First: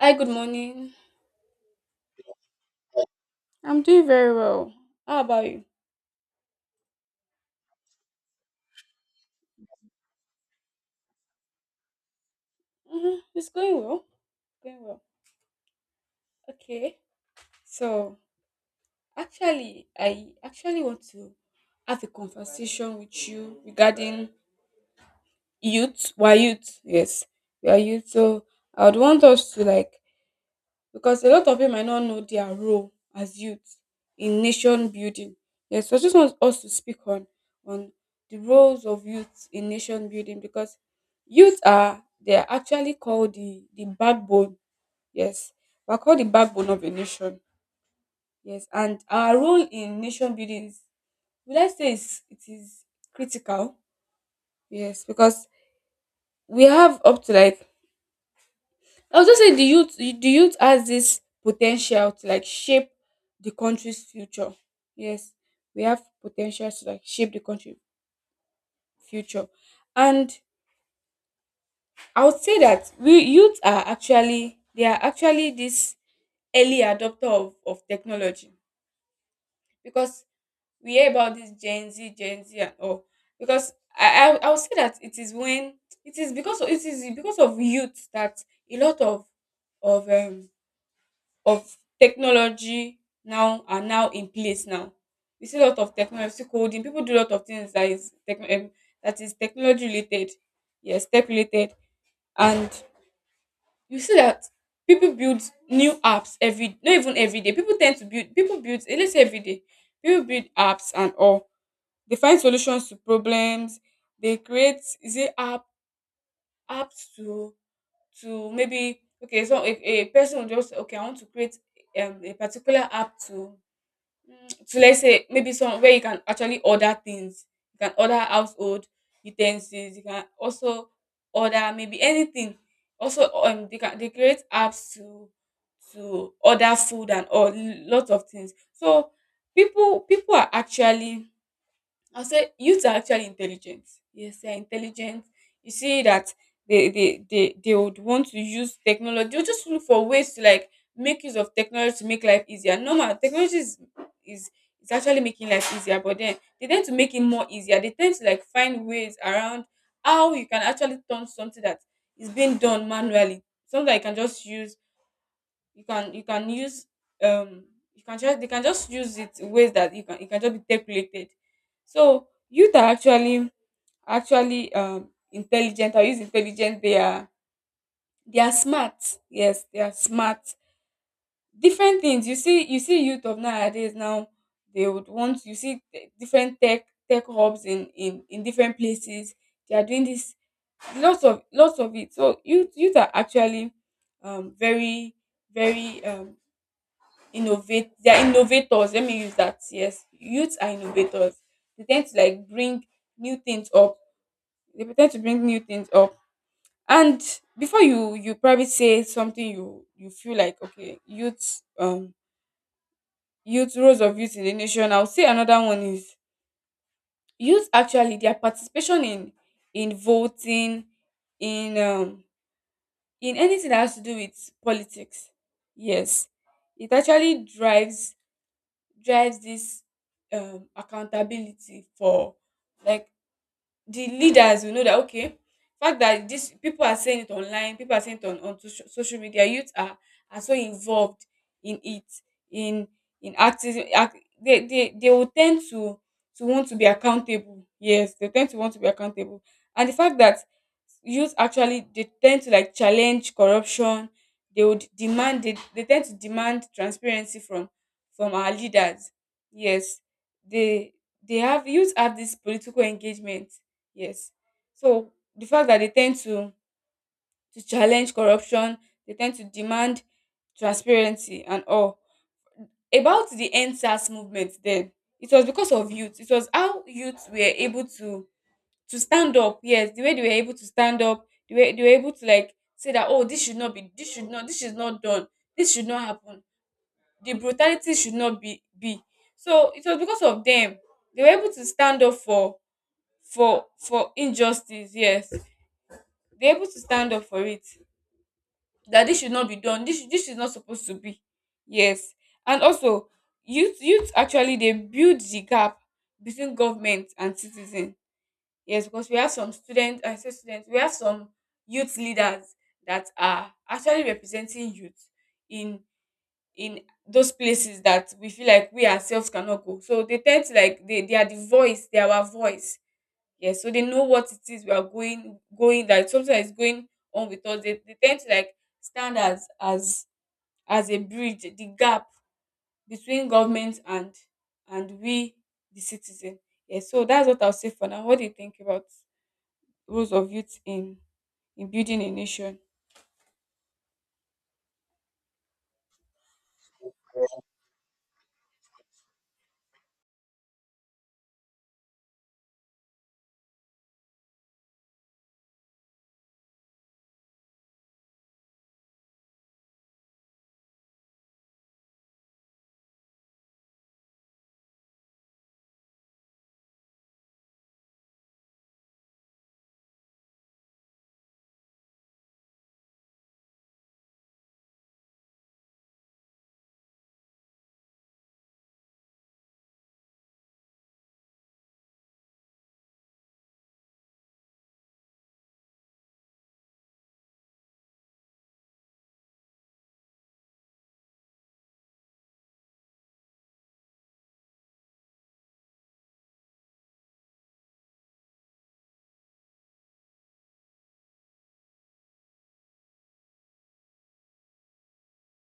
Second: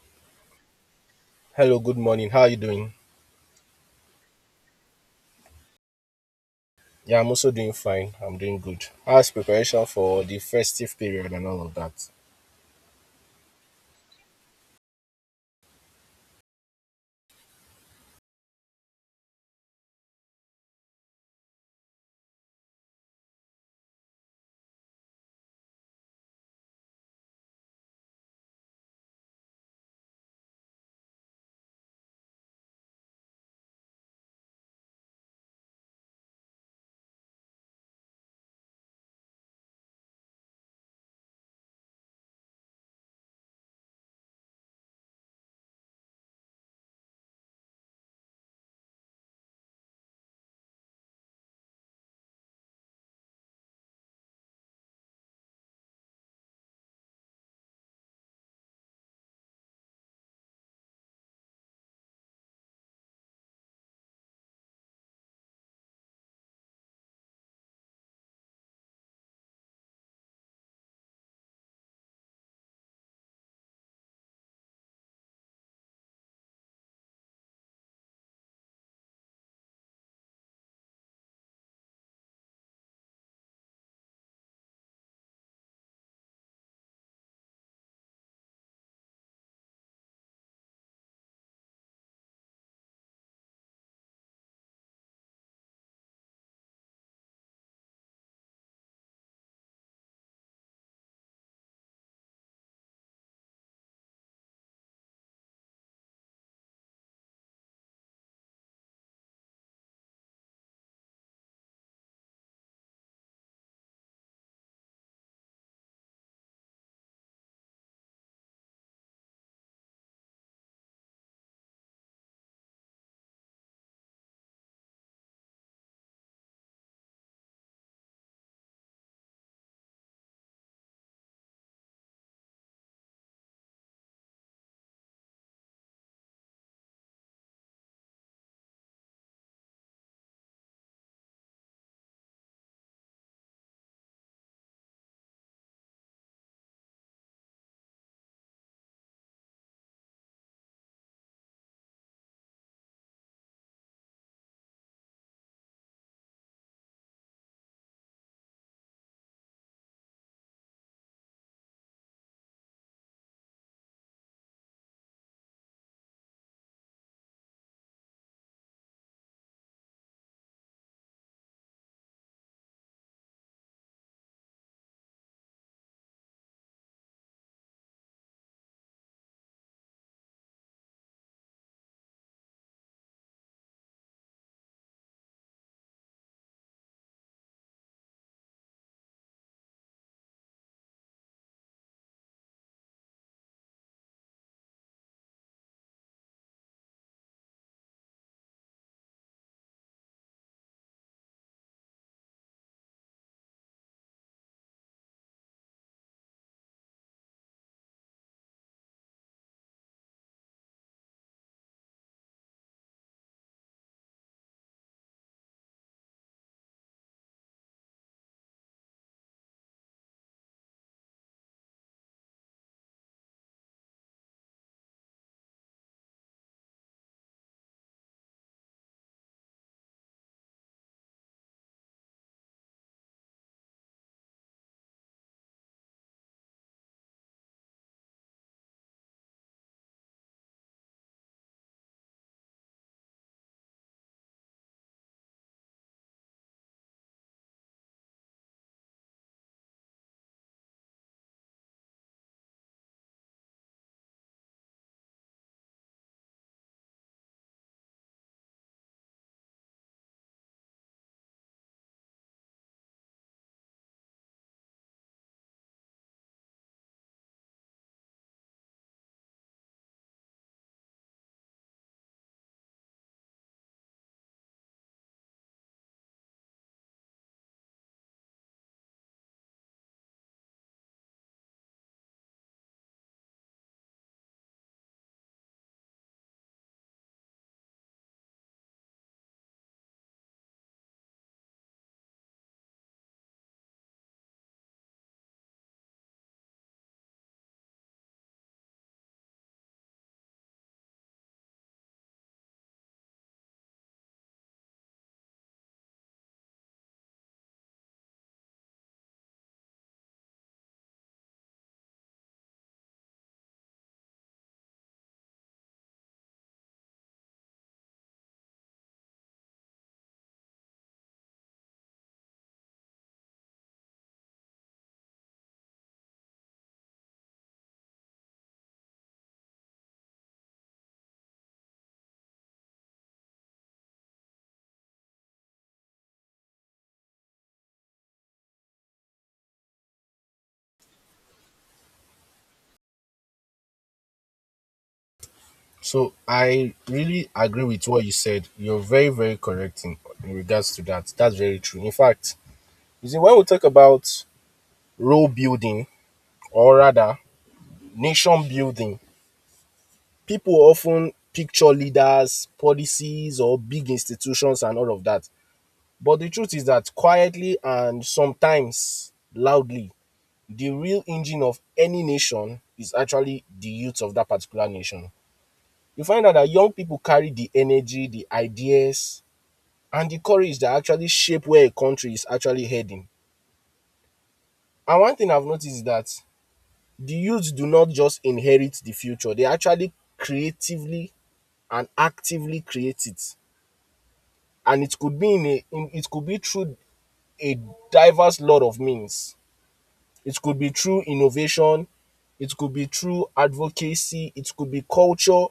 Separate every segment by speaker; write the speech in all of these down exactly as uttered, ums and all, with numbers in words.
Speaker 1: Hi, good morning.
Speaker 2: Hello, good morning. How are you doing?
Speaker 1: I'm doing very well. How about you?
Speaker 2: Yeah, I'm also doing fine. I'm doing good. How's preparation for the festive period and all of that?
Speaker 1: hmm It's going well. Going well. Okay. So, actually, I actually want to have a conversation with you regarding youth. Why youth? Yes, we are youth. So, I would want us to, like, because a lot of people might not know their role as youth in nation building. Yes, so I just want us to speak on on the roles of youth in nation building because youth are they are actually called the the backbone. Yes, we're called the backbone of a nation. Yes, and our role in nation building is, would I say is it is critical? Yes, because we have up to, like, I was just saying the youth the youth has this potential to, like, shape the country's future. Yes, we have potential to, like, shape the country future. And I would say that we youth are actually they are actually this early adopter of, of technology because we hear about this Gen Z, Gen Z and all. Because I, I I would say that it is when it is because of, it is because of youth that a lot of of um of technology now are now in place now. We see a lot of technology coding. People do a lot of things that is tech, um, that is technology related, yes, tech related, and you see that people build new apps every, not even every day. People tend to build, people build, eh, let's say every day. People build apps and all. They find solutions to problems. They create, is it app apps to to maybe, okay, so a, a person will just, okay, I want to create um, a particular app to, Mm, so let's say maybe some where you can actually order things. You can order household utensils. You can also order maybe anything. Also, um, they can, they create apps to to order food and all, lots of things. So people people are actually, I'll say youths are actually intelligent. Yes, they're intelligent. You see that they they they, they would want to use technology. They'll just look for ways to, like, make use of technology to make life easier. Normal technology is is is actually making life easier, but then they tend to make it more easier. They tend to, like, find ways around how you can actually turn something that is being done manually. Something that you can just use, you can you can use, um you can just, they can just use it in ways that you can, it can just be calculated. So youth are actually, actually, um intelligent or use intelligent, they are, they are smart. Yes, they are smart, different things. You see, you see youth of nowadays now, they would want, you see, te- different tech tech hubs in, in in different places. They are doing this, lots of, lots of it. So youth youth are actually um very, very, um innovate, they are innovators, let me use that. Yes, youths are innovators. They tend to, like, bring new things up. They pretend to bring new things up. And before you, you probably say something, you you feel like, okay, youth, um youth, roles of youth in the nation, I'll say another one is youth, actually their participation in in voting, in, um in anything that has to do with politics. Yes, it actually drives, drives this um accountability for, like, the leaders will know that, okay, fact that this people are saying it online, people are saying it on, on social, social media. Youth are are so involved in it, in in activism, act, they, they they will tend to to want to be accountable. Yes, they tend to want to be accountable. And the fact that youth actually, they tend to, like, challenge corruption. They would demand, they, they tend to demand transparency from from our leaders. Yes, they they have, youth have this political engagement. Yes. So the fact that they tend to to challenge corruption, they tend to demand transparency and all. About the N S A S movement then, it was because of youth. It was how youth were able to to stand up. Yes, the way they were able to stand up, the way they were able to, like, say that, oh, this should not be, this should not this is not done. This should not happen. The brutality should not be be. So it was because of them. They were able to stand up for, for for injustice. Yes, be able to stand up for it, that this should not be done, this this is not supposed to be. Yes, and also, youth youth actually, they build the gap between government and citizen. Yes, because we have some students, I say students, we have some youth leaders that are actually representing youth in in those places that we feel like we ourselves cannot go, so they tend to, like, they they are the voice, they are our voice. Yes, so they know what it is we are going, going, that something that is going on with us. They, they tend to, like, stand as, as as a bridge, the gap between government and and we, the citizen. Yes, so that's what I'll say for now. What do you think about roles of youth in in building a nation?
Speaker 2: So, I really agree with what you said. You're very, very correct in, in regards to that. That's very true. In fact, you see, when we talk about role building or rather nation building, people often picture leaders, policies, or big institutions and all of that. But the truth is that quietly and sometimes loudly, the real engine of any nation is actually the youth of that particular nation. You find out that young people carry the energy, the ideas, and the courage that actually shape where a country is actually heading. And one thing I've noticed is that the youth do not just inherit the future, they actually creatively and actively create it. And it could be in a in, it could be through a diverse lot of means. It could be through innovation, it could be through advocacy, it could be culture,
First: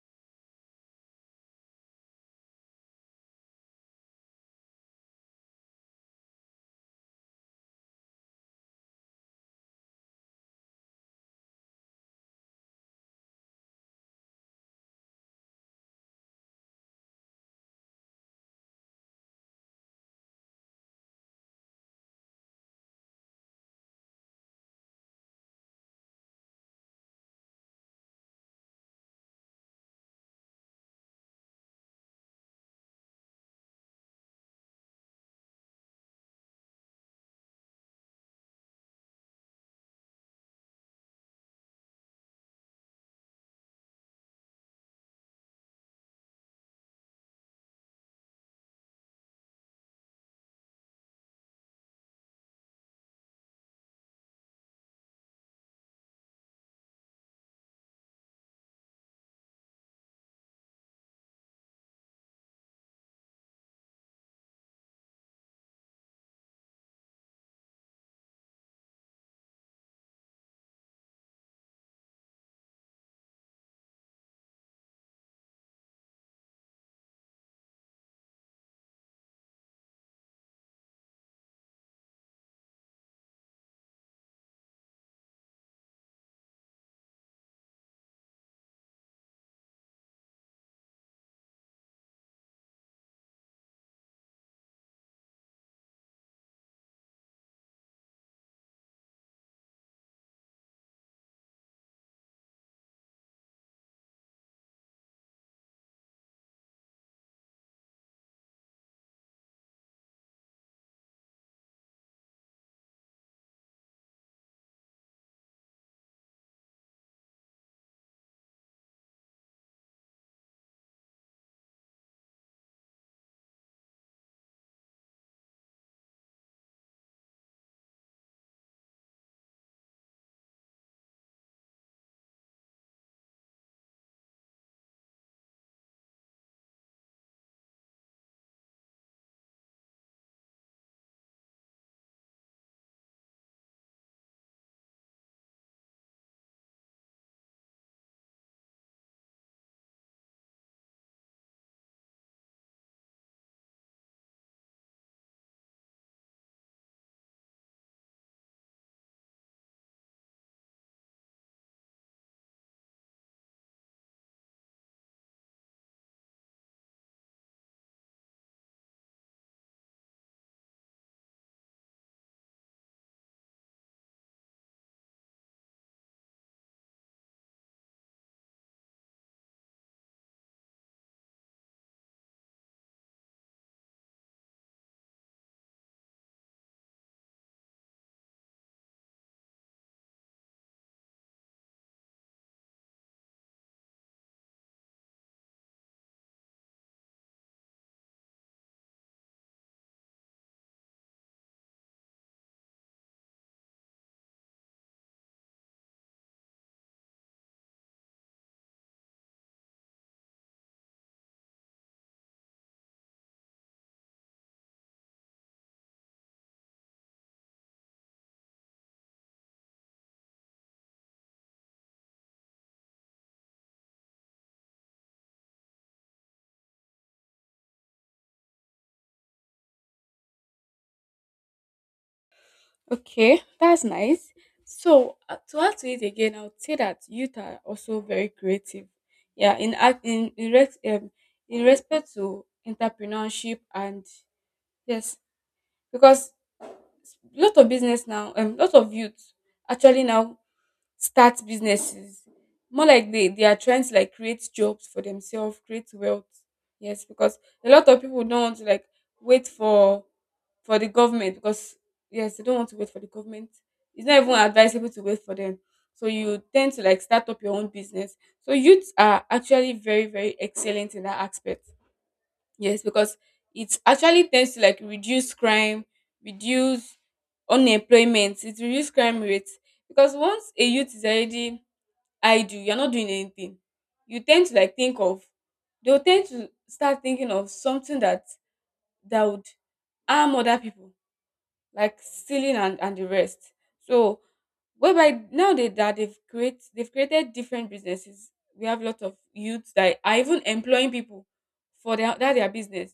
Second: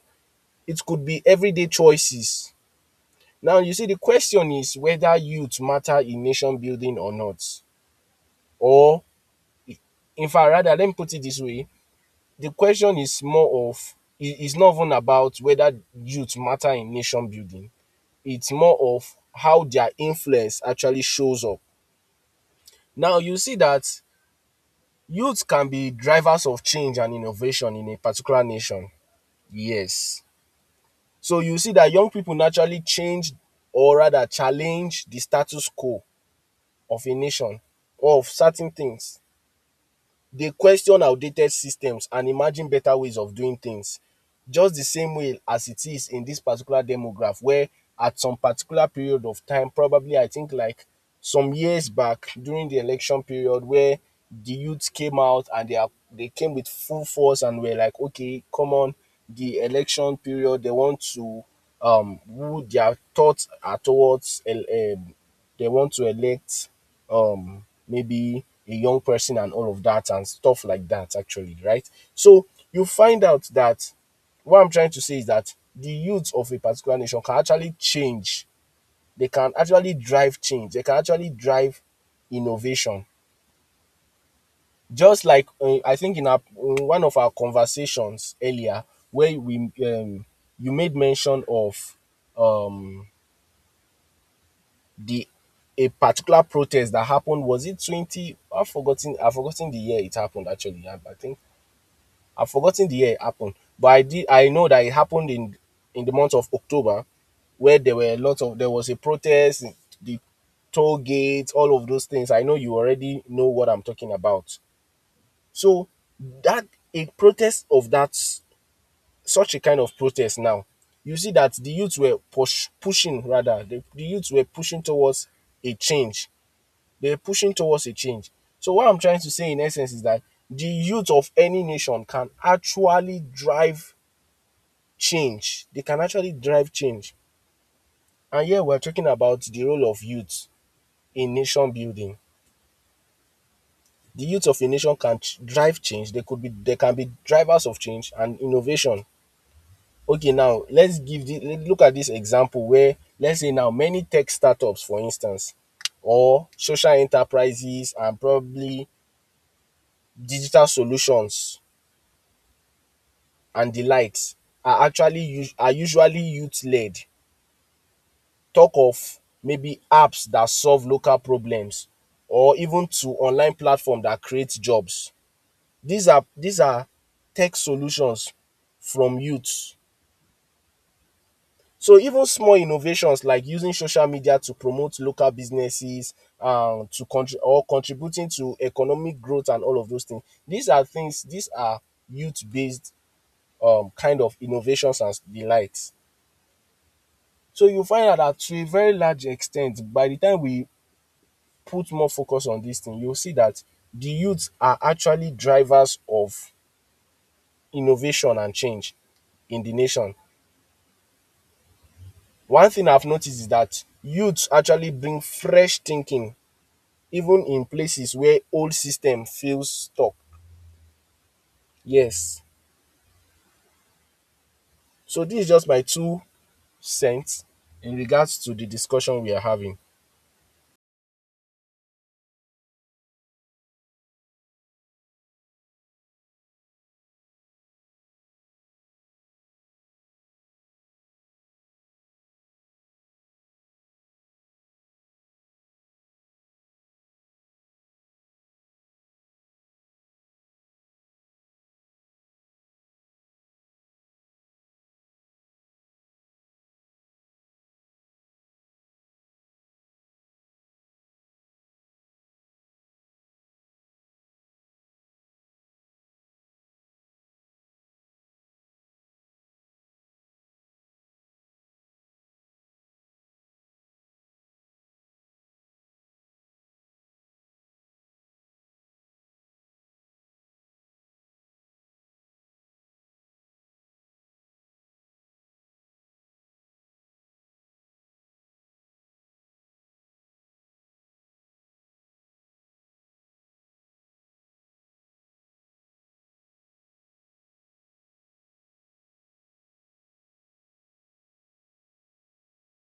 Speaker 2: it could be everyday choices. Now, you see, the question is whether youth matter in nation building or not. Or, in fact, rather, let me put it this way, the question is more of, it's not even about whether youth matter in nation building, it's more of how their influence actually shows up. Now, you see that youth can be drivers of change and innovation in a particular nation. Yes. So, you see that young people naturally change or rather challenge the status quo of a nation or of certain things. They question outdated systems and imagine better ways of doing things. Just the same way as it is in this particular demograph, where at some particular period of time, probably I think like some years back during the election period, where the youths came out and they are they came with full force and were like, okay, come on, the election period, they want to um who their thoughts are towards, um they want to elect, um maybe a young person and all of that and stuff like that, actually, right? So you find out that what i'm trying to say is that the youth of a particular nation can actually change, they can actually drive change, they can actually drive innovation. Just like, uh, I think in, our, in one of our conversations earlier where we, um, you made mention of, um the a particular protest that happened. Was it twenty? I've forgotten i've forgotten the year it happened. Actually, i, I think i've forgotten the year it happened, but i did i know that it happened in in the month of october where there were a lot of there was a protest, the toll gates, all of those things. I know you already know what i'm talking about. So that, a protest of that, such a kind of protest. Now you see that the youths were push, pushing, rather, the, the youths were pushing towards a change, they're pushing towards a change. So what I'm trying to say in essence is that the youth of any nation can actually drive change. They can actually drive change. And here we're talking about the role of youth in nation building. The youth of a nation can drive change. They could be they can be drivers of change and innovation. Okay, now let's give the let- look at this example where let's say now many tech startups, for instance, or social enterprises and probably digital solutions and the likes are actually are usually youth led. Talk of maybe apps that solve local problems or even to online platforms that create jobs. These are these are tech solutions from youths. So even small innovations like using social media to promote local businesses, um to contri- or contributing to economic growth and all of those things. These are things, these are youth based um kind of innovations and the likes. So you find out that to a very large extent, by the time we put more focus on this thing, you'll see that the youths are actually drivers of innovation and change in the nation. One thing I've noticed is that youths actually bring fresh thinking, even in places where old system feels stuck. Yes. So this is just my two cents in regards to the discussion we are having.
Speaker 1: Okay, that's nice. So uh, to add to it again, I would say that youth are also very creative. Yeah, in act in in, res- um, in respect to entrepreneurship and, yes, because a lot of business now, um, lot of youth actually now start businesses. More like they they are trying to, like, create jobs for themselves, create wealth. Yes, because a lot of people don't want to, like, wait for for the government because, yes, they don't want to wait for the government. It's not even advisable to wait for them. So you tend to, like, start up your own business. So youths are actually very, very excellent in that aspect. Yes, because it actually tends to, like, reduce crime, reduce unemployment, it reduces crime rates. Because once a youth is already idle, you're not doing anything. You tend to, like, think of, they'll tend to start thinking of something that, that would harm other people, like stealing and, and the rest. So whereby nowadays that they've create they've created different businesses. We have a lot of youths that are even employing people for their that their business.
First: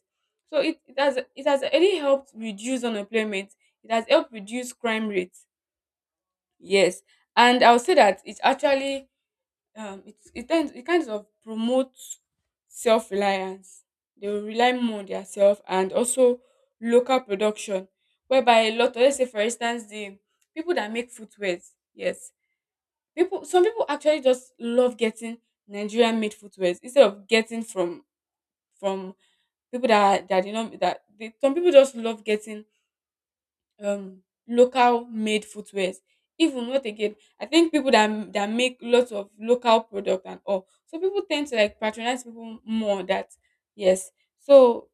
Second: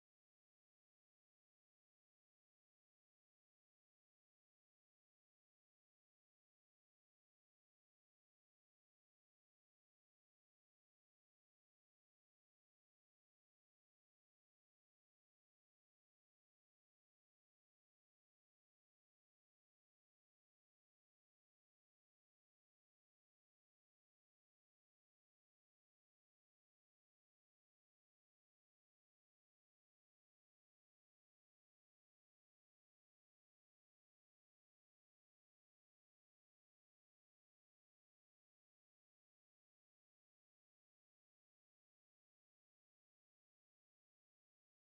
Speaker 1: So it, it has, it has really helped reduce unemployment. It has helped reduce crime rates. Yes, and I'll say that it's actually, um it, it tends, it kind of promotes self reliance. They will rely more on their self, and also local production, whereby a lot of, let's say, for instance, the people that make footwear. Yes, people, some people actually just love getting Nigerian made footwears instead of getting from from people that are- that, you know, that they, some people just love getting um local made footwears. Even what again, I think people that that make lots of local product and all, so people tend to, like, patronize people more that. Yes, so,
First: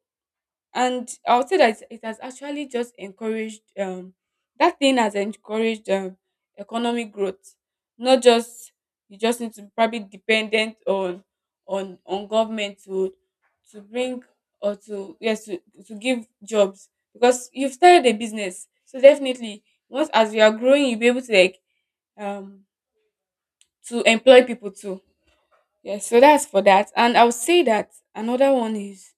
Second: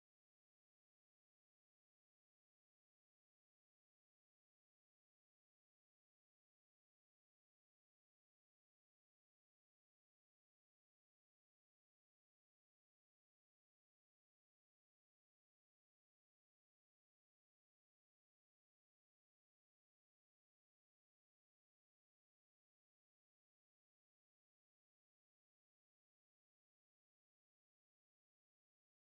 Speaker 1: and I would say that it has actually just encouraged, um that thing has encouraged um economic growth, not just, you just need to be probably dependent on, on on government to to bring, or to, yes, to, to give jobs, because you've started a business, so definitely, once as you are growing, you'll be able to, like, um to employ people too. Yes, so that's for that. And I would say that another one is,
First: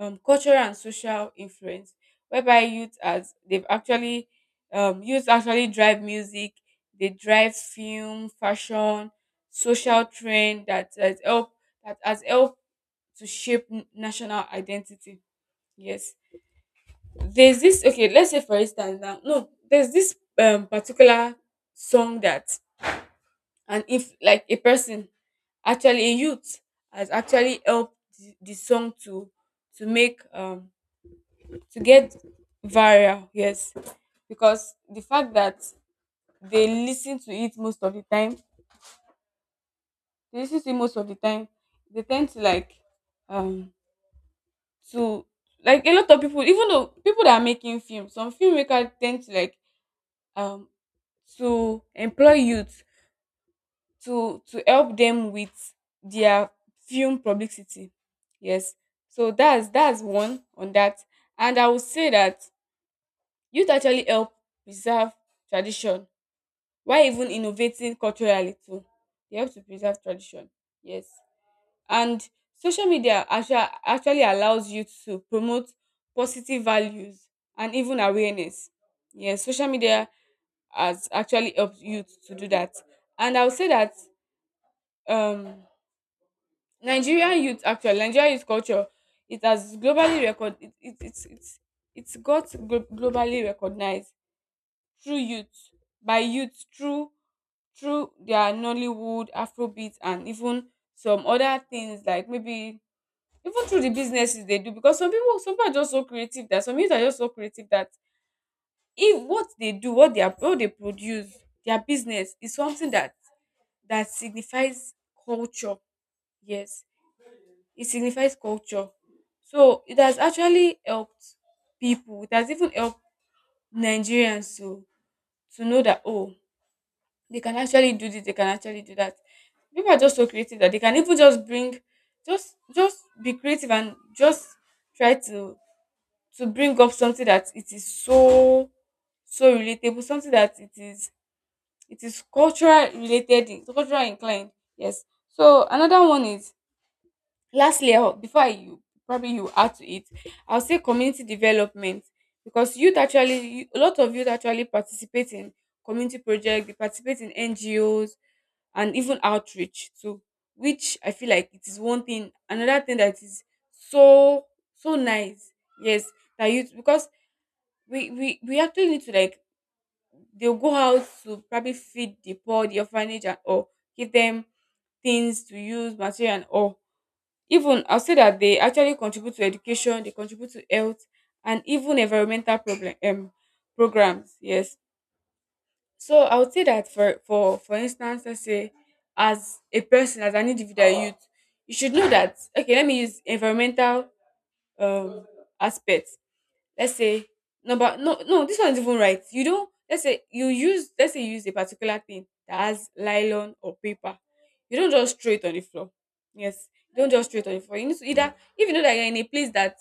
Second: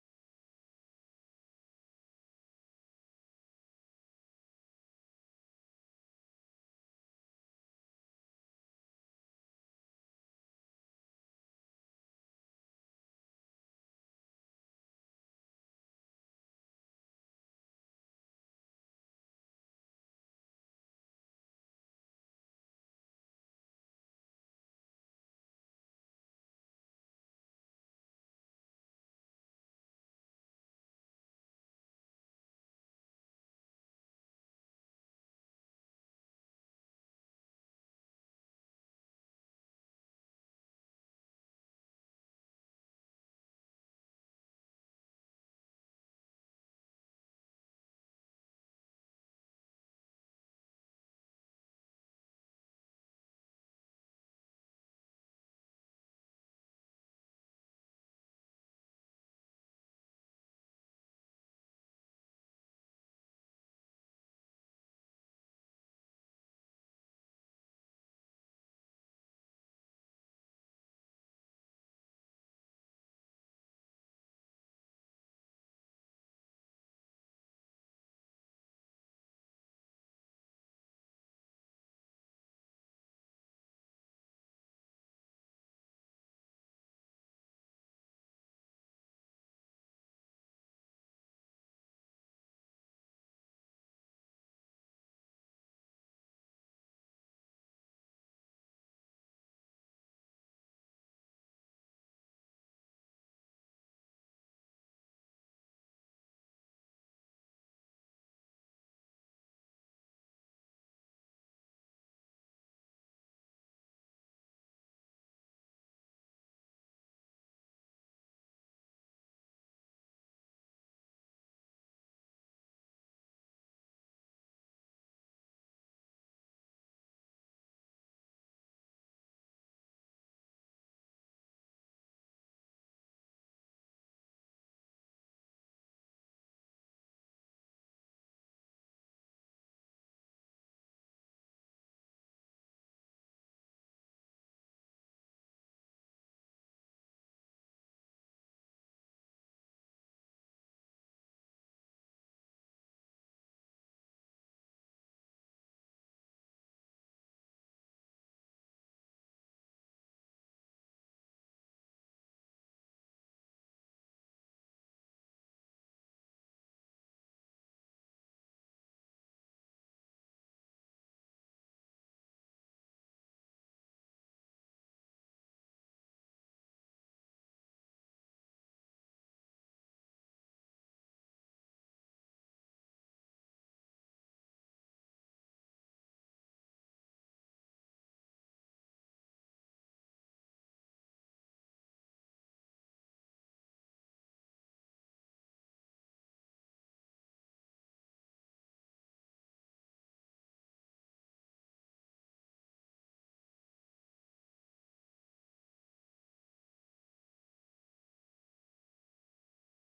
Speaker 1: um, cultural and social influence, whereby youth as they've actually, um, youth actually drive music, they drive film, fashion, social trend that has helped, that has helped to shape n- national identity. Yes, there's this, okay, let's say for instance now, no, there's this, um, particular song that, and if, like, a person, actually a youth, has actually helped the, the song to to make, um to get viral. Yes, because the fact that they listen to it most of the time, they listen to it most of the time, they tend to, like, um to, like, a lot of people, even though people that are making films, some filmmakers tend to, like, um to employ youth to to help them with their film publicity. Yes, so that's that's one on that. And I would say that youth actually help preserve tradition. Why even innovating culturally too. You have to preserve tradition. Yes. And social media actua- actually allows you to promote positive values and even awareness. Yes, social media has actually helped youth to do that. And I would say that um Nigerian youth actually, Nigerian youth culture, it has globally record it, it, it's it's it's got glo- globally recognized through youth, by youth, through through their Nollywood, Afrobeat, and even some other things like maybe even through the businesses they do, because some people some people are just so creative that some youth are just so creative that if what they do, what they are what they produce, their business is something that that signifies culture. Yes. It signifies culture. So it has actually helped people. It has even helped Nigerians to to know that, oh, they can actually do this, they can actually do that. People are just so creative that they can even just bring, just just be creative and just try to to bring up something that it is so, so relatable, something that it is, it is cultural related, it's cultural inclined. Yes. So another one is, lastly, I'll- before I, you probably you add to it, I'll say community development, because youth actually you- a lot of youth actually participate in community projects, they participate in N G Os, and even outreach too, which I feel like it is one thing, another thing that is so, so nice, yes, that you because we we we actually need to, like, they'll go out to probably feed the poor, the orphanage, and or give them things to use, material and all. Even I'll say that they actually contribute to education, they contribute to health, and even environmental problem um programs. Yes. So I would say that, for for for instance, let's say as a person, as an individual youth, you should know that, okay, let me use environmental um aspect. Let's say no but no no this one is even right, you don't, let's say you use, let's say you use a particular thing that has nylon or paper, you don't just throw it on the floor. Yes, you don't just throw it on the floor. You need to either, if you know that you're in a place that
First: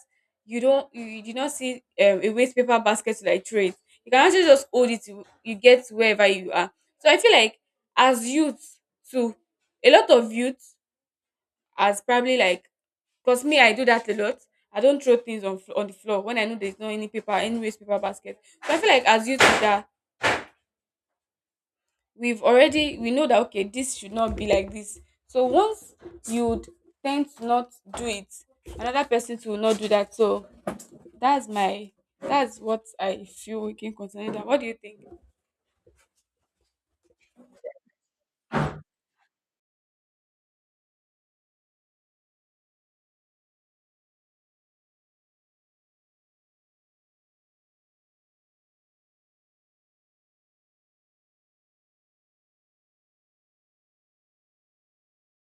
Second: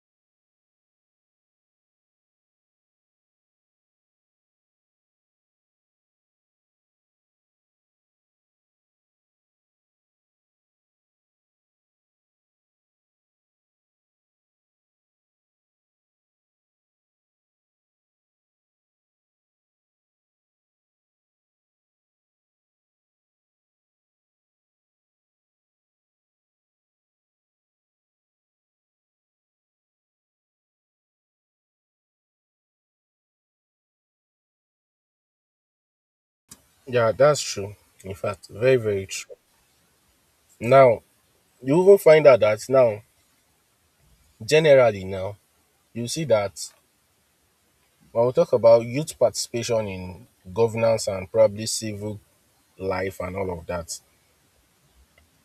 Speaker 1: you don't, you, you do not see um, a waste paper basket to like throw it, you can actually just hold it till you get to wherever you are. So I feel like as youth too, a lot of youth, as probably like, because me, I do that a lot. I don't throw things on fl- on the floor when I know there's not any paper, any wastepaper basket. So I feel like as youth that we've already we know that, okay, this should not be like this. So once you d- tend to not do it, another person too will not do that. So that's my that's what I feel we can concerning that. What do you think?
Speaker 2: Yeah, that's true. In fact, very, very true. Now, you even find out that now generally now, you see that when we talk about youth participation in governance and probably civil life and all of that,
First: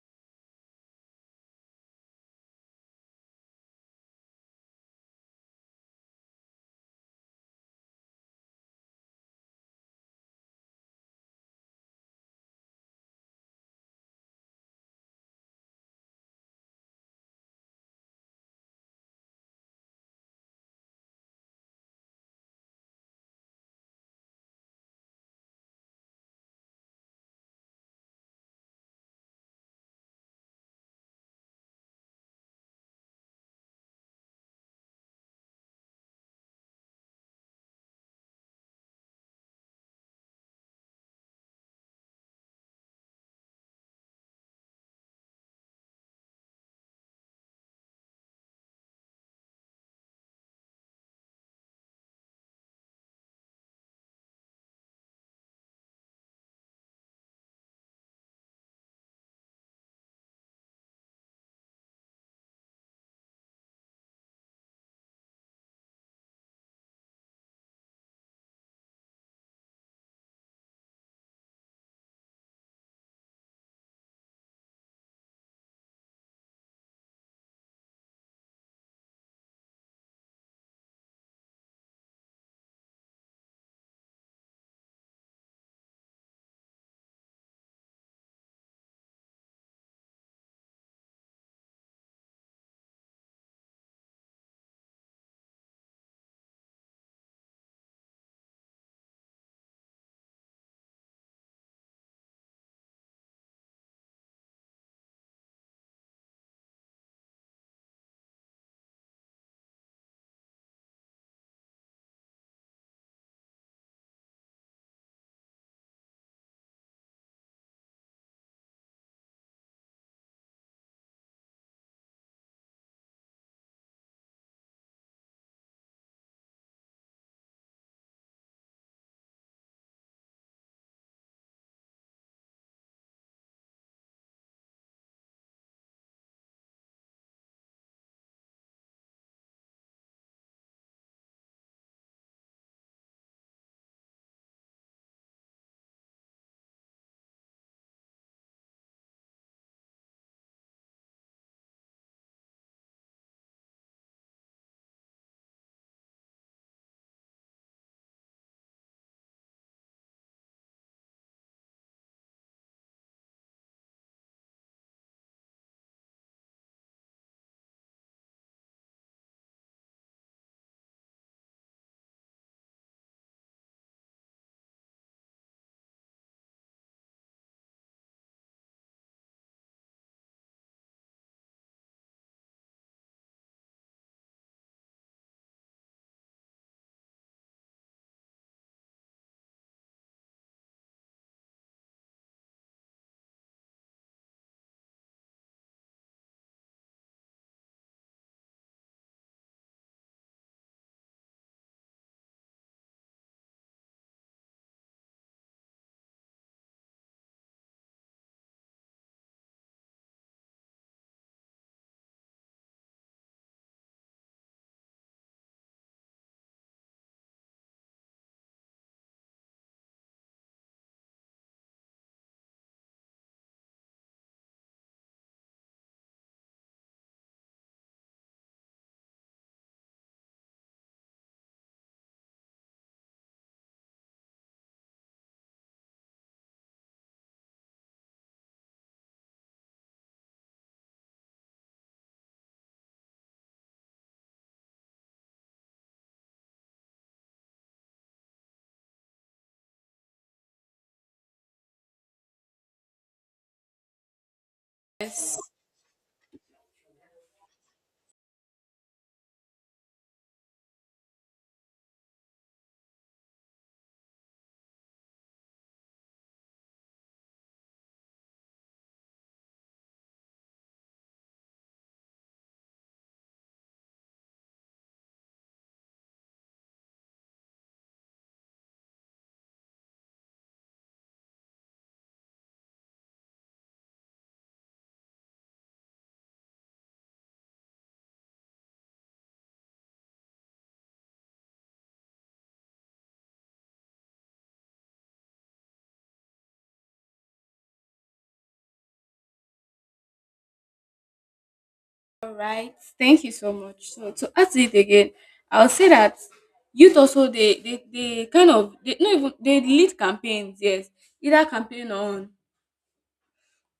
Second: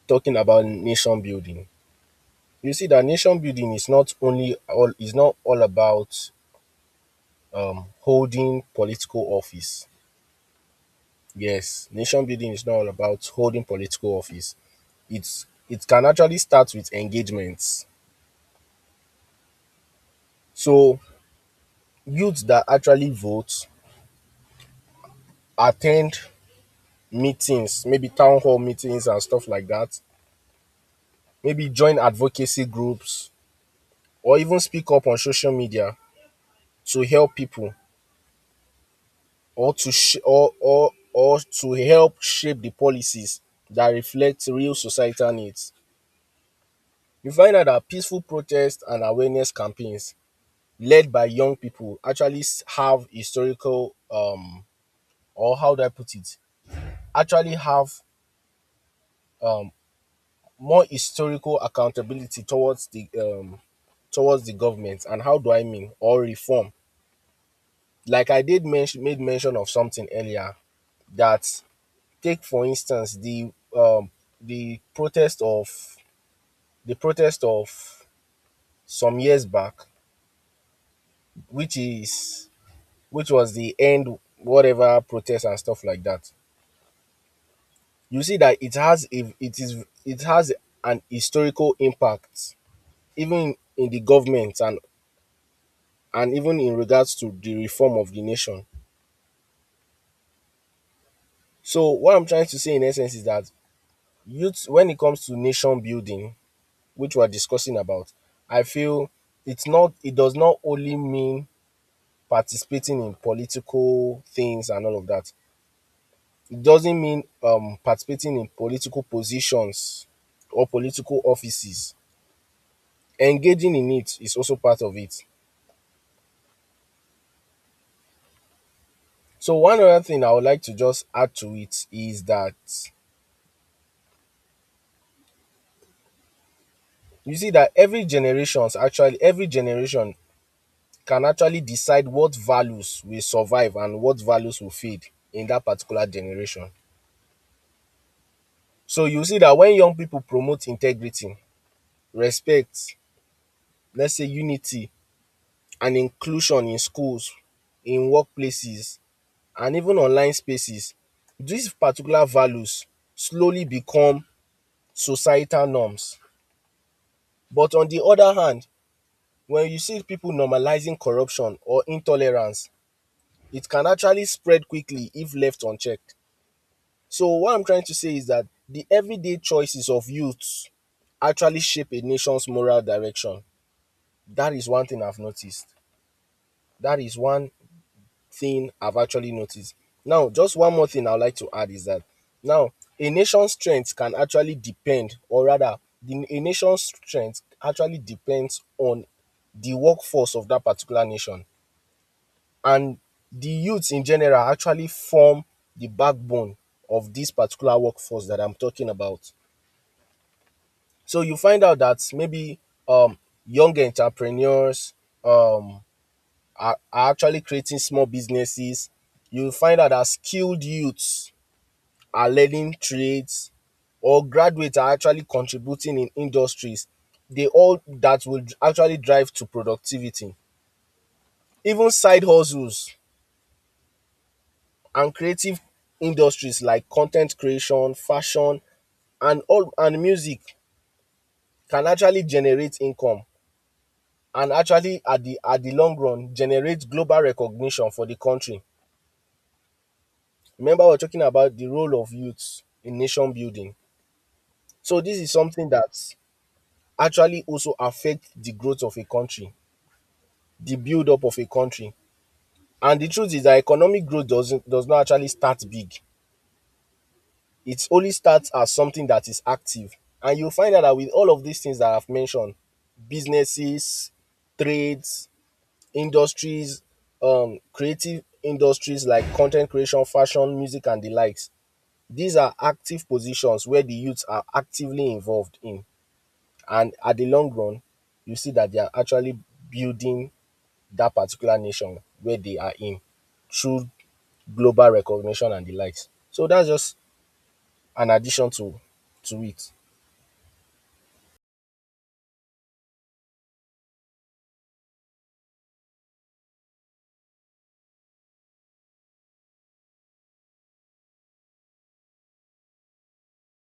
Speaker 2: talking about nation building, you see that nation building is not only all is not all about, um, holding political office. Yes, nation building is not all about holding political office. It's it can actually start with engagements. So youths that actually vote, attend meetings, maybe town hall meetings and stuff like that, maybe join advocacy groups or even speak up on social media to help people or to sh- or, or or to help shape the policies that reflect real societal needs. You find out that peaceful protests and awareness campaigns led by young people actually s- have historical, um or how do I put it, actually have um more historical accountability towards the, um towards the government, and how do I mean, or reform, like I did mention made mention of something earlier, that take for instance the, um the protest of the protest of some years back, which is which was the end whatever protest and stuff like that. You see that it has a it is it has an historical impact even in the government and and even in regards to the reform of the nation. So what I'm trying to say in essence is that youth, when it comes to nation building, which we're discussing about, I feel it's not it does not only mean participating in political things and all of that. It doesn't mean um participating in political positions or political offices. Engaging in it is also part of it. So one other thing I would like to just add to it is that you see that every generations actually every generation can actually decide what values will survive and what values will fade in that particular generation. So you see that when young people promote integrity, respect, let's say unity and inclusion, in schools, in workplaces and even online spaces, these particular values slowly become societal norms. But on the other hand, when you see people normalizing corruption or intolerance, it can actually spread quickly if left unchecked. So what I'm trying to say is that the everyday choices of youths actually shape a nation's moral direction. That is one thing I've noticed. That is one thing I've actually noticed. Now, just one more thing I'd like to add is that now a nation's strength can actually depend, or rather, the, a nation's strength actually depends on the workforce of that particular nation. And the youths in general actually form the backbone of this particular workforce that I'm talking about. So you find out that maybe, um, young entrepreneurs, um, are, are actually creating small businesses, you'll find out that skilled youths are learning trades or graduates are actually contributing in industries. They, all that will actually drive to productivity. Even side hustles and creative industries like content creation, fashion, and all, and music, can actually generate income and actually at the at the long run generate global recognition for the country. Remember, we are talking about the role of youth in nation building. So this is
Speaker 1: Yes.
Speaker 2: something that actually also affects the growth of a country, the build up of a country. And the truth is that economic growth doesn't does not actually start big. It only starts as something that is active. And you'll find out that with all of these things that I've mentioned, businesses, trades, industries, um, creative industries like content creation, fashion, music, and the likes. These are active positions where the youths are actively involved in. And at the long run, you see that they are actually building that particular nation where they are in, through global recognition and the likes. So that's just an addition to to it.
Speaker 1: All right, thank you so much. So to add to it again, I'll say that youth also, they they, they kind of they no even they lead campaigns, yes. Either campaign on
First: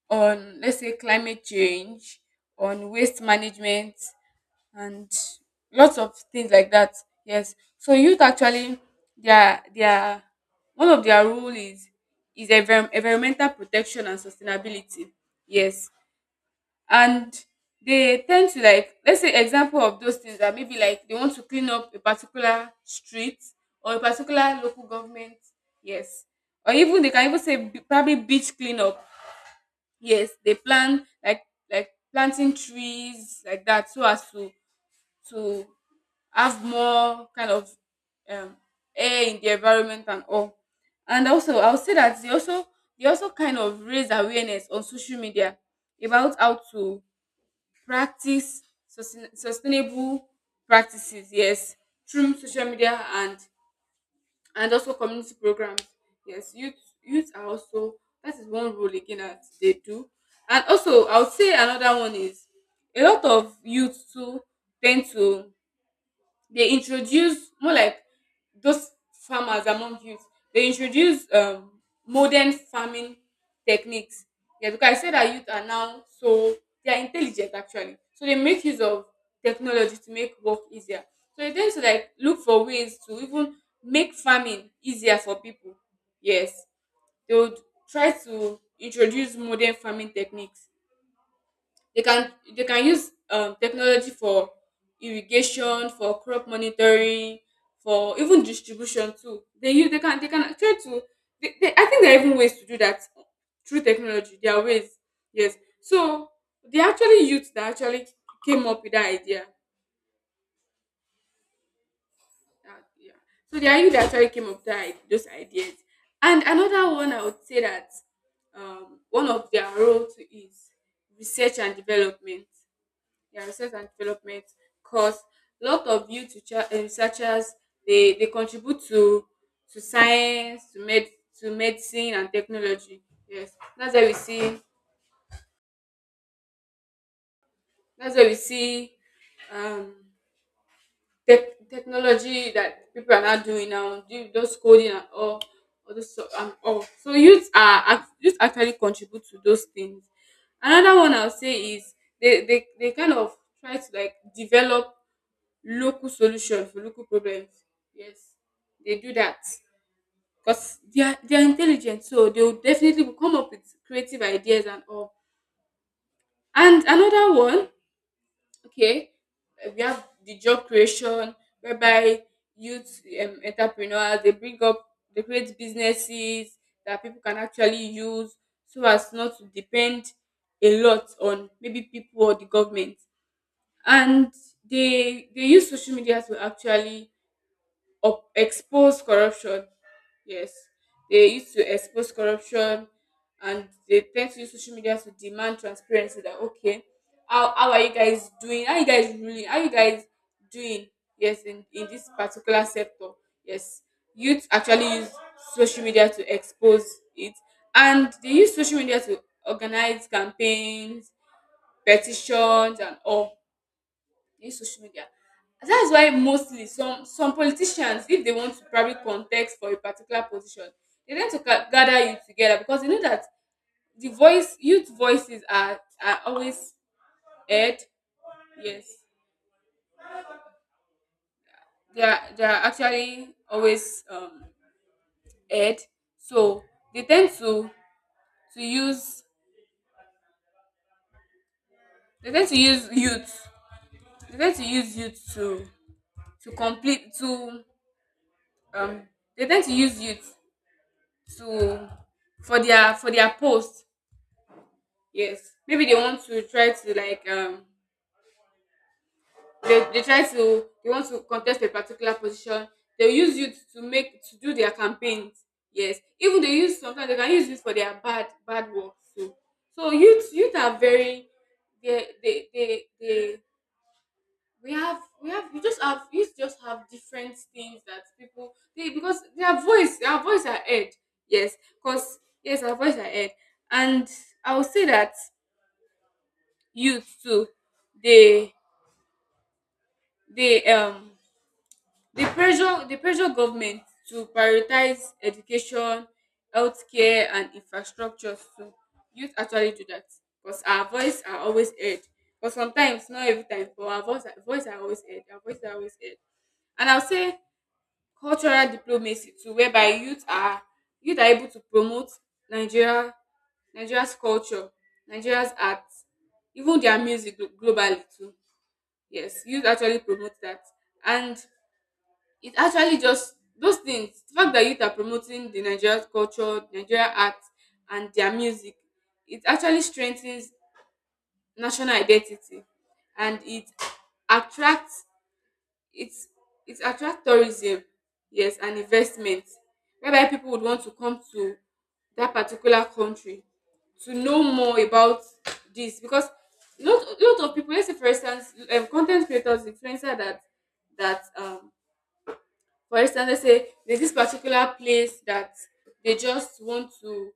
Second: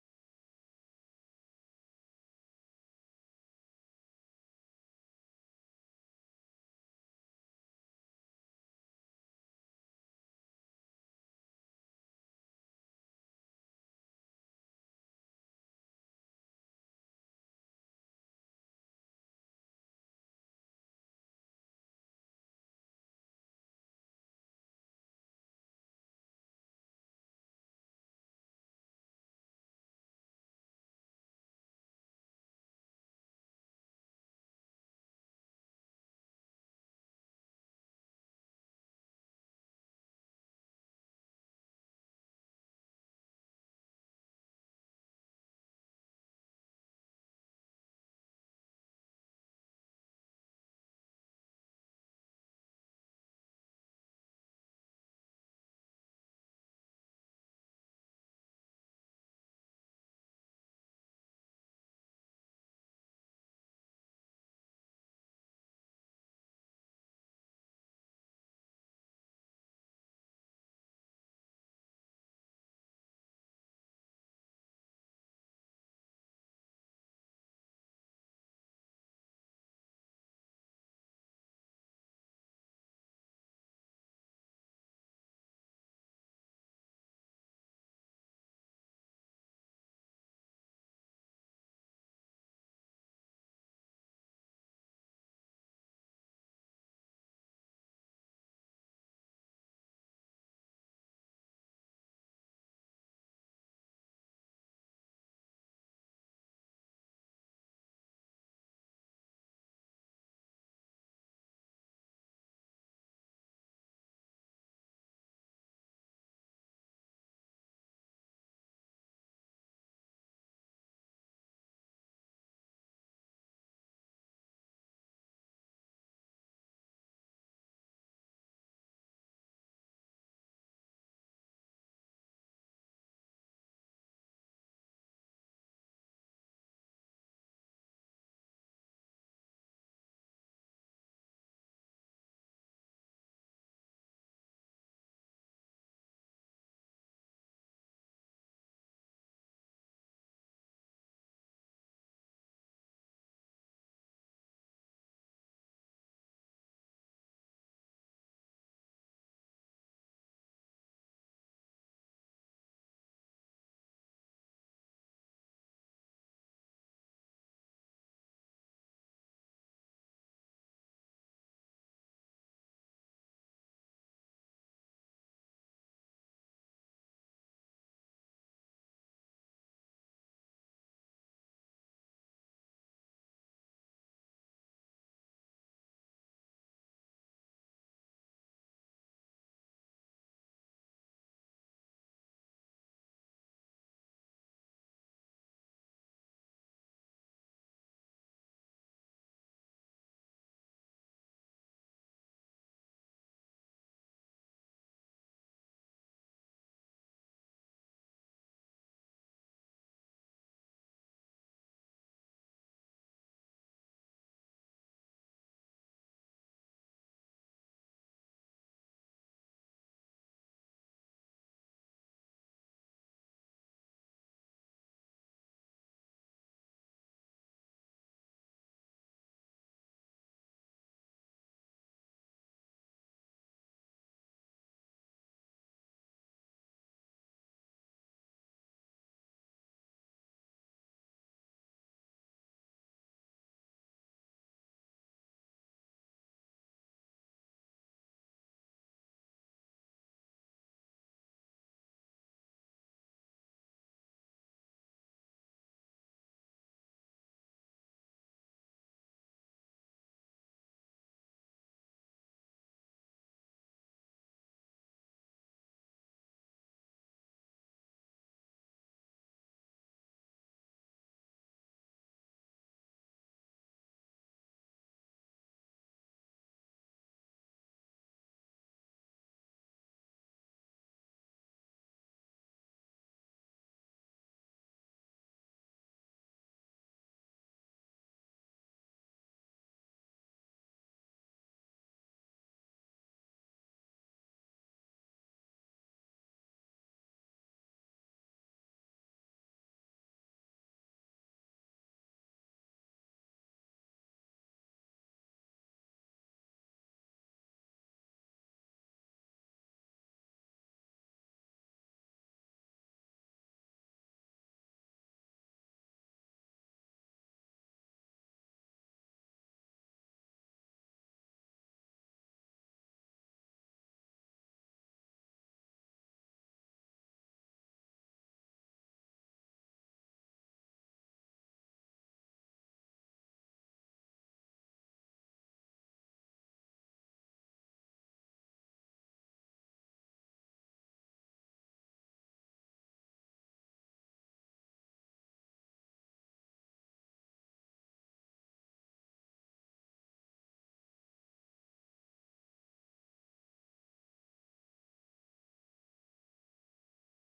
Speaker 1: on let's say climate change, on waste management, and lots of things like that. Yes. So youth actually, their their one of their role is is envir- environmental protection and sustainability. Yes. And they tend to, like, let's say, example of those things that maybe like they want to clean up a particular street or a particular local government, yes, or even they can even say b- probably beach cleanup. Yes, they plan like like planting trees like that so as to to have more kind of um, air in the environment and all. And also I would say that they also, they also kind of raise awareness on social media about how to practice sustain sustainable practices, yes, through social media and and also community programs. Yes, youth youth are also, that is one role again that they do. And also I would say another one is, a lot of youth too tend to, they introduce more like, those farmers among youth, they introduce um modern farming techniques. Yeah, because I said that youth are now so, they are intelligent actually, so they make use of technology to make work easier. So they tend to, like, look for ways to even make farming easier for people. Yes, they would try to introduce modern farming techniques. they can they can use um, technology for irrigation, for crop monitoring, for even distribution too. They use, they can they can try to. They, they, I think there are even ways to do that through technology. There are ways. Yes. So they actually youth that actually came up with that idea. That, yeah. So they are youth that actually came up with that, i- those ideas. And another one I would say that, um, one of their role too is research and development. Yeah, research and development, because a lot of youth recha- eh, researchers, they, they contribute to to science, to med to medicine and technology. Yes, that's why we see that's why we see um tech technology that people are now doing, now do those coding and all all those so- and all so youth are act- youth actually contribute to those things. Another one I'll say is, they they, they kind of try to, like, develop local solution for local problems. Yes, they do that because they are they are intelligent, so they will definitely will come up with creative ideas and all. And another one, okay, uh, we have the job creation, whereby youth, um, entrepreneurs, they bring up, they create businesses that people can actually use so as not to depend a lot on maybe people or the government. And they they use social media to actually up, expose corruption. Yes, they used to expose corruption, and they tend to use social media to demand transparency. That okay, how, how are you guys doing? How you guys ruling? How you guys doing? Yes, in in this particular sector. Yes, youth actually use social media to expose it, and they use social media to organize campaigns, petitions, and all in social media. That's why mostly some some politicians, if they want to probably context for a particular position, they tend to ga- gather you together, because they know that the voice youth voices are are always heard. Yes, they are they are actually always um heard. So they tend to to use they tend to use youth they tend to use youth to to complete to um they tend to use youth to for their for their post. Yes. Maybe they want to try to, like, um they, they try to they want to contest a particular position. They'll use you to make to do their campaigns. Yes. Even they use, sometimes they can use this for their bad bad work too. So youth youth are very, they they they, they we have, we have we just have youth, just have different things that people they, because their voice their voice are heard. Yes. Because, yes, our voice are heard. And I will say that youth too, they, the um the pressure, the pressure government to prioritize education, healthcare, and infrastructure. So youth actually do that, because our voice are always heard, but sometimes, not every time, but our voice voice are always heard, our voice are always heard. And I'll say cultural diplomacy too, whereby youth are youth are able to promote nigeria Nigeria's culture, Nigeria's art, even their music glo- globally too. Yes, youth actually promote that. And it actually just, those things, the fact that youth are promoting the Nigerian culture, Nigerian art, and their music, it actually strengthens national identity, and it attracts, it's it attracts tourism, yes, and investment, whereby people would want to come to that particular country to know more about this. Because lot lot of people, let's say, for instance, um content creators, influencer, that that um for instance, let's say there's this particular place that they just want to,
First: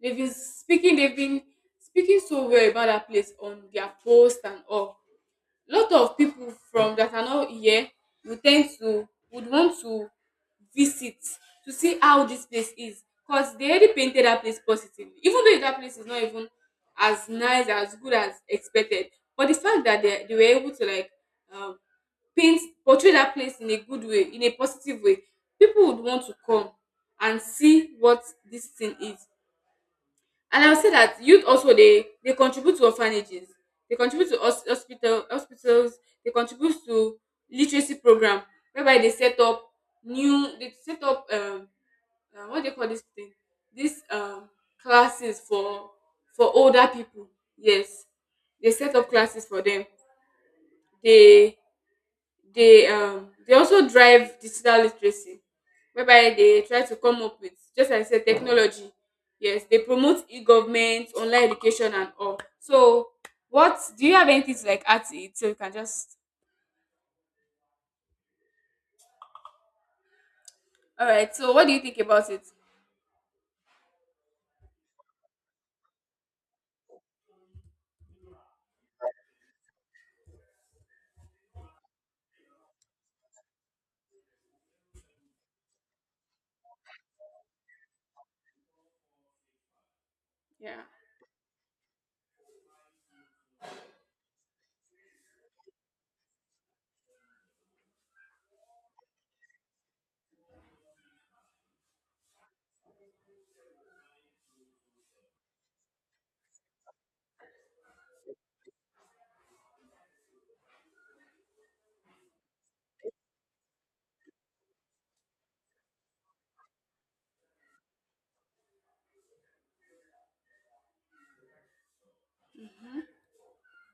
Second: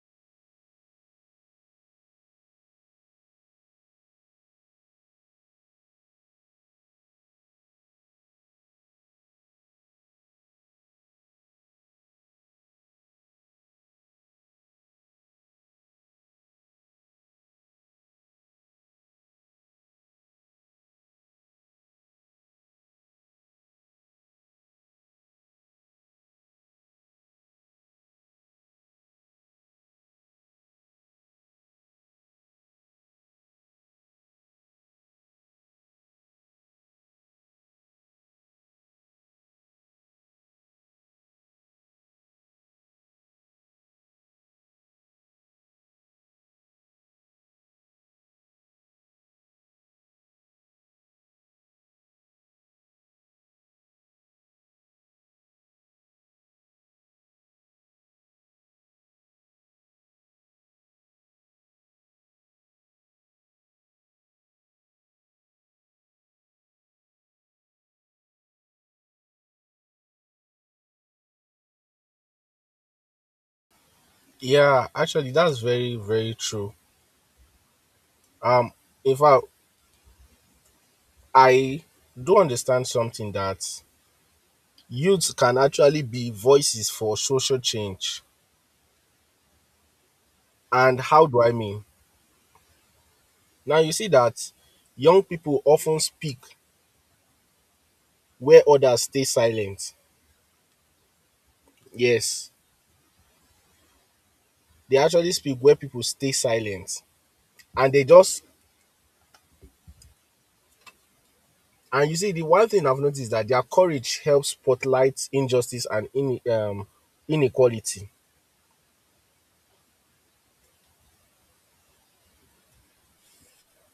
Speaker 1: they've been speaking, they've been speaking so well about that place on their post and all. Lot of people from that are not here would tend to, would want to visit to see how this place is, because they already painted that place positively, even though that place is not even as nice, as good as expected. But the fact that they, they were able to, like, um, paint portray that place in a good way, in a positive way, people would want to come and see what this thing is. And I would say that youth also, they they contribute to orphanages, they contribute to hos- hospital hospitals, they contribute to literacy program, whereby they set up new they set up um uh, what do they call this thing, this um classes for for older people. Yes, they set up classes for them. They, they um they also drive digital literacy, whereby they try to come up with, just like I said, technology. Yes, they promote e-government, online education, and all. So what do you, have anything to like add to it, so you can just, all right, so what do you think about it?
Speaker 2: Yeah, actually, that's very, very true. Um, in fact, I do understand something, that youths can actually be voices for social change.
Speaker 1: Yeah.
Speaker 2: And how do I mean? Now you see that young people often speak where others stay silent. Yes, they actually speak where people stay silent. And they just, and you see, the one thing I've noticed is that their courage helps spotlight injustice and in, um, inequality.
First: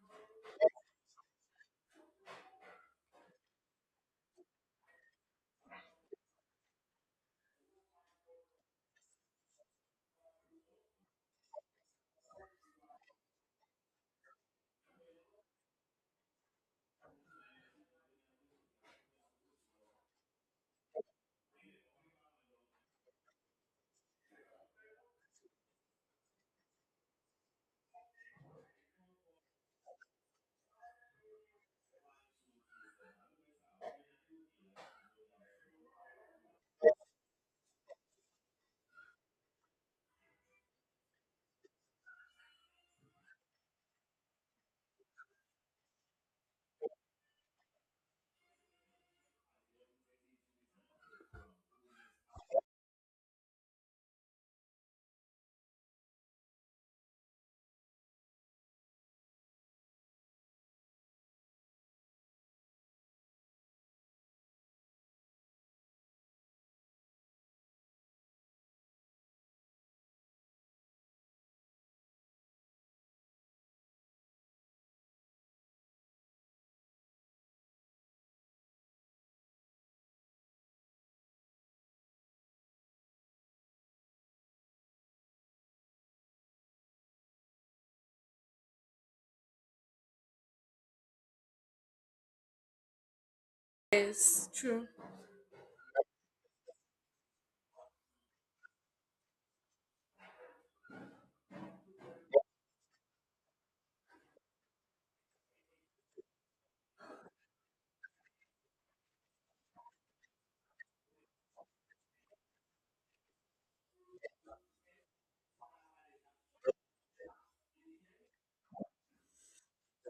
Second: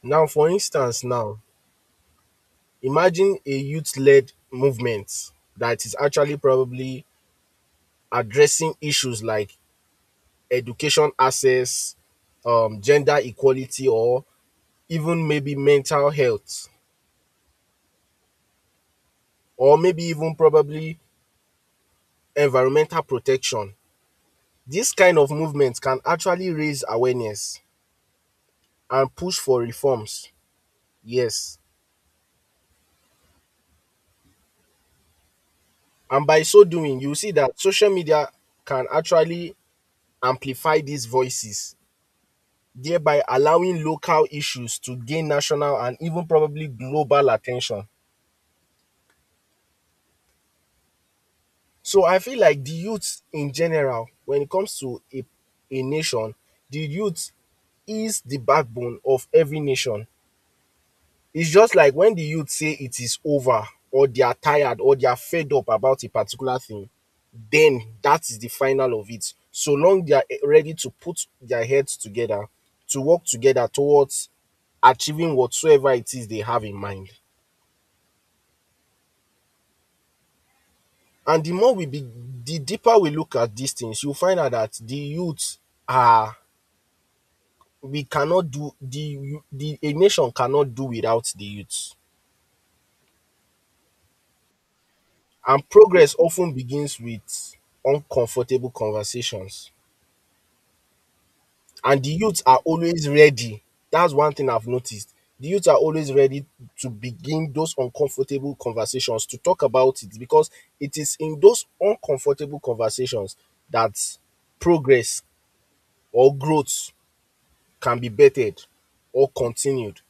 Speaker 2: Now, for instance, now imagine a youth-led movement that is actually probably addressing issues like education access, um, gender equality, or even maybe mental health, or maybe even probably environmental protection. This kind of movement can actually raise awareness and push for reforms. Yes. And by so doing, you see that social media can actually amplify these voices, thereby allowing local issues to gain national and even probably global attention. So I feel like the youth in general, when it comes to a, a nation, the youth is the backbone of every nation. It's just like when the youth say it is over or they are tired or they are fed up about a particular thing, then that is the final of it. So long they are eh, ready to put their heads together, to work together towards achieving whatsoever it is they have in mind. And the more we be, the deeper we look at these things, you find out that the youth are, we cannot do, the, the, a nation cannot do without the youth.
Speaker 1: Yes, true.
Speaker 2: And progress often begins with uncomfortable conversations. And the youth are always ready. That's one thing I've noticed. The youth are always ready to begin those uncomfortable conversations, to talk about it, because it is in those uncomfortable conversations that progress or growth can be bettered or continued.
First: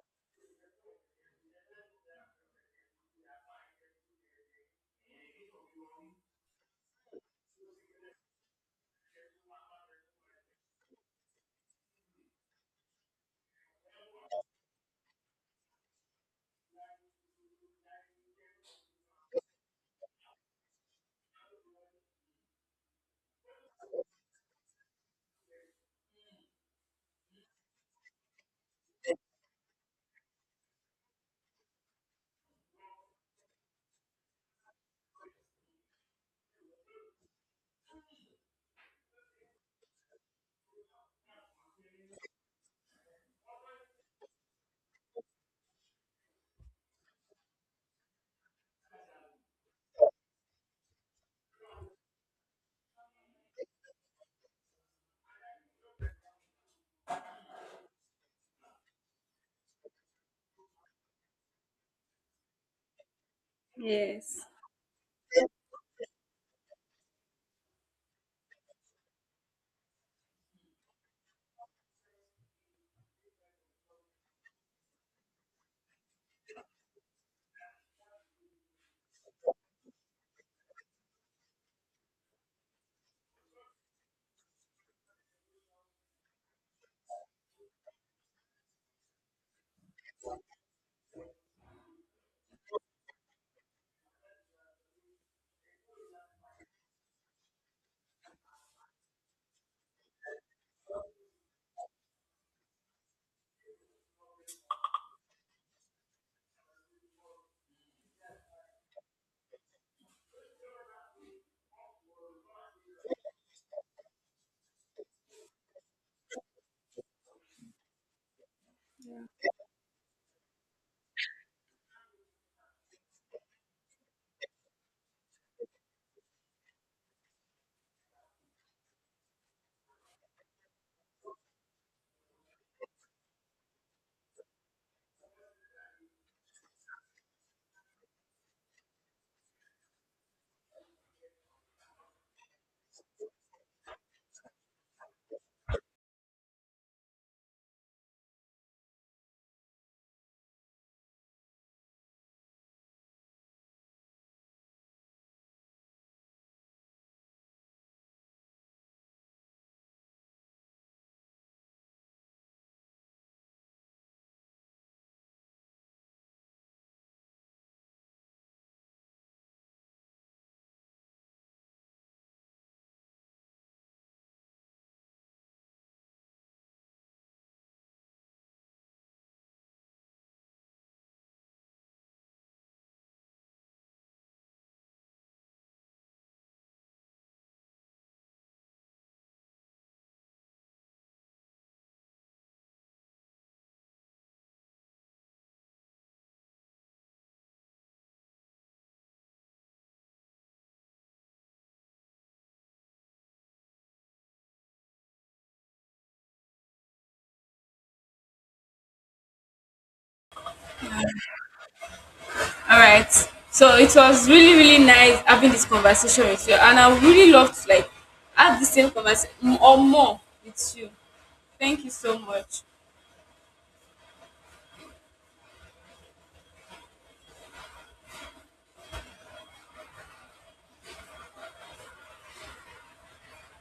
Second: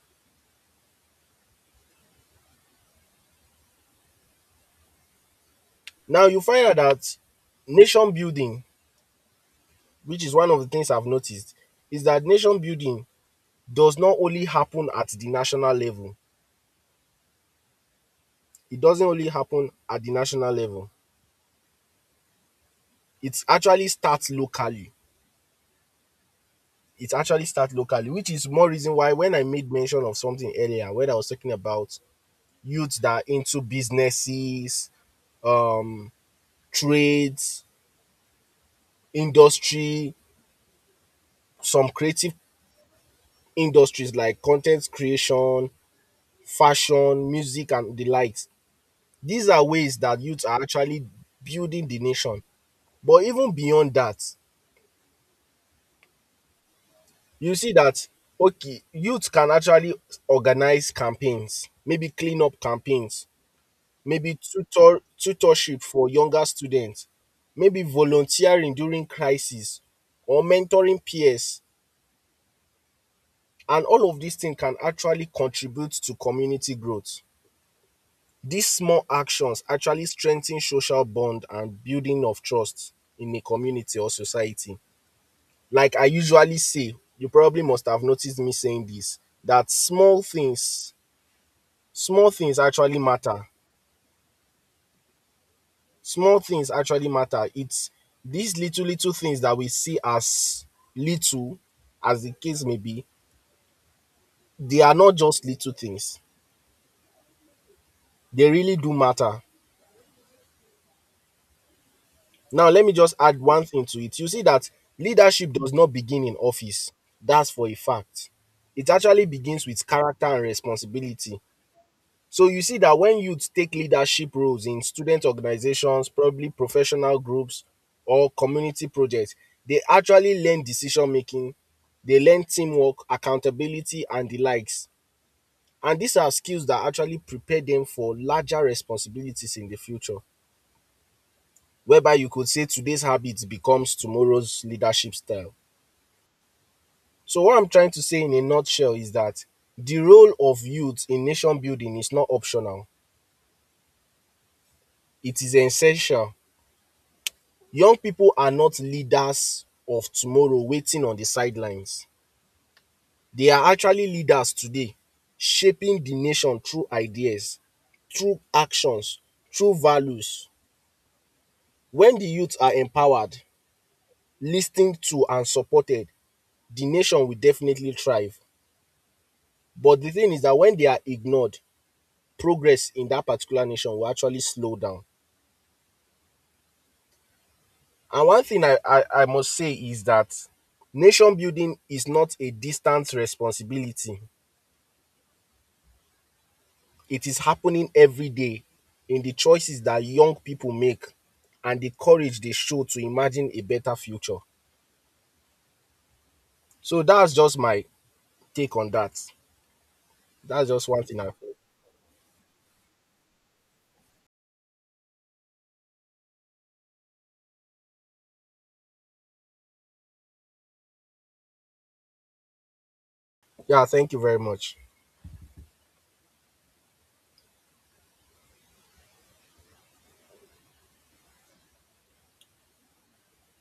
Speaker 2: Now, you find out that nation building, which is one of the things I've noticed, is that nation building does not only happen at the national level. It doesn't only happen at the national level. It actually starts locally. It actually starts locally, which is more reason why when I made mention of something earlier, when I was talking about youths that are into businesses, um, trades, industry, some creative industries like content creation, fashion, music, and the likes. These are ways that youths are actually building the nation. But even beyond that, you see that okay, youth can actually organize campaigns, maybe clean up campaigns, maybe
Speaker 1: Yes.
Speaker 2: tutor tutorship for younger students, maybe volunteering during crisis or mentoring peers. And all of these things can actually contribute to community growth. These small actions actually strengthen social bond and building of trust in a community or society. Like I usually say, you probably must have noticed me saying this, that small things, small things actually matter. Small things actually matter. It's these little little things that we see as little, as the case may be, they are not just little things, they really do matter. Now let me just add one thing to it. You see that leadership does not begin in office. That's for a fact. It actually begins with character and responsibility. So you see that when youth take leadership roles in student organizations, probably professional groups or community projects, they actually learn decision making, they learn teamwork, accountability, and the likes. And these are skills that actually prepare them for larger responsibilities in the future, whereby you could say today's habits becomes tomorrow's leadership style. So what I'm trying to say in a nutshell is that the role of youth in nation building is not optional. It is essential. Young pipo are not leaders of tomorrow waiting on di sidelines. They are actually leaders today, shaping di nation through ideas, through actions, through values. Wen di youth are empowered, lis ten ed to and supported, di nation will definitely thrive. But di thing is dat wen they are ignored, progress in dat particular nation will actually slow down. And one thing i i i must say is dat nation building is not a distant responsibility. It is happening every day in the choices that young people make and the courage they show to imagine a better future. So that's just my take on that. That's just one thing. I,
Speaker 1: All right. So it was really, really nice having this conversation with you, and I would really love to, like, have the same conversation or more with you. Thank you so much.
Speaker 2: yeah, thank you very much.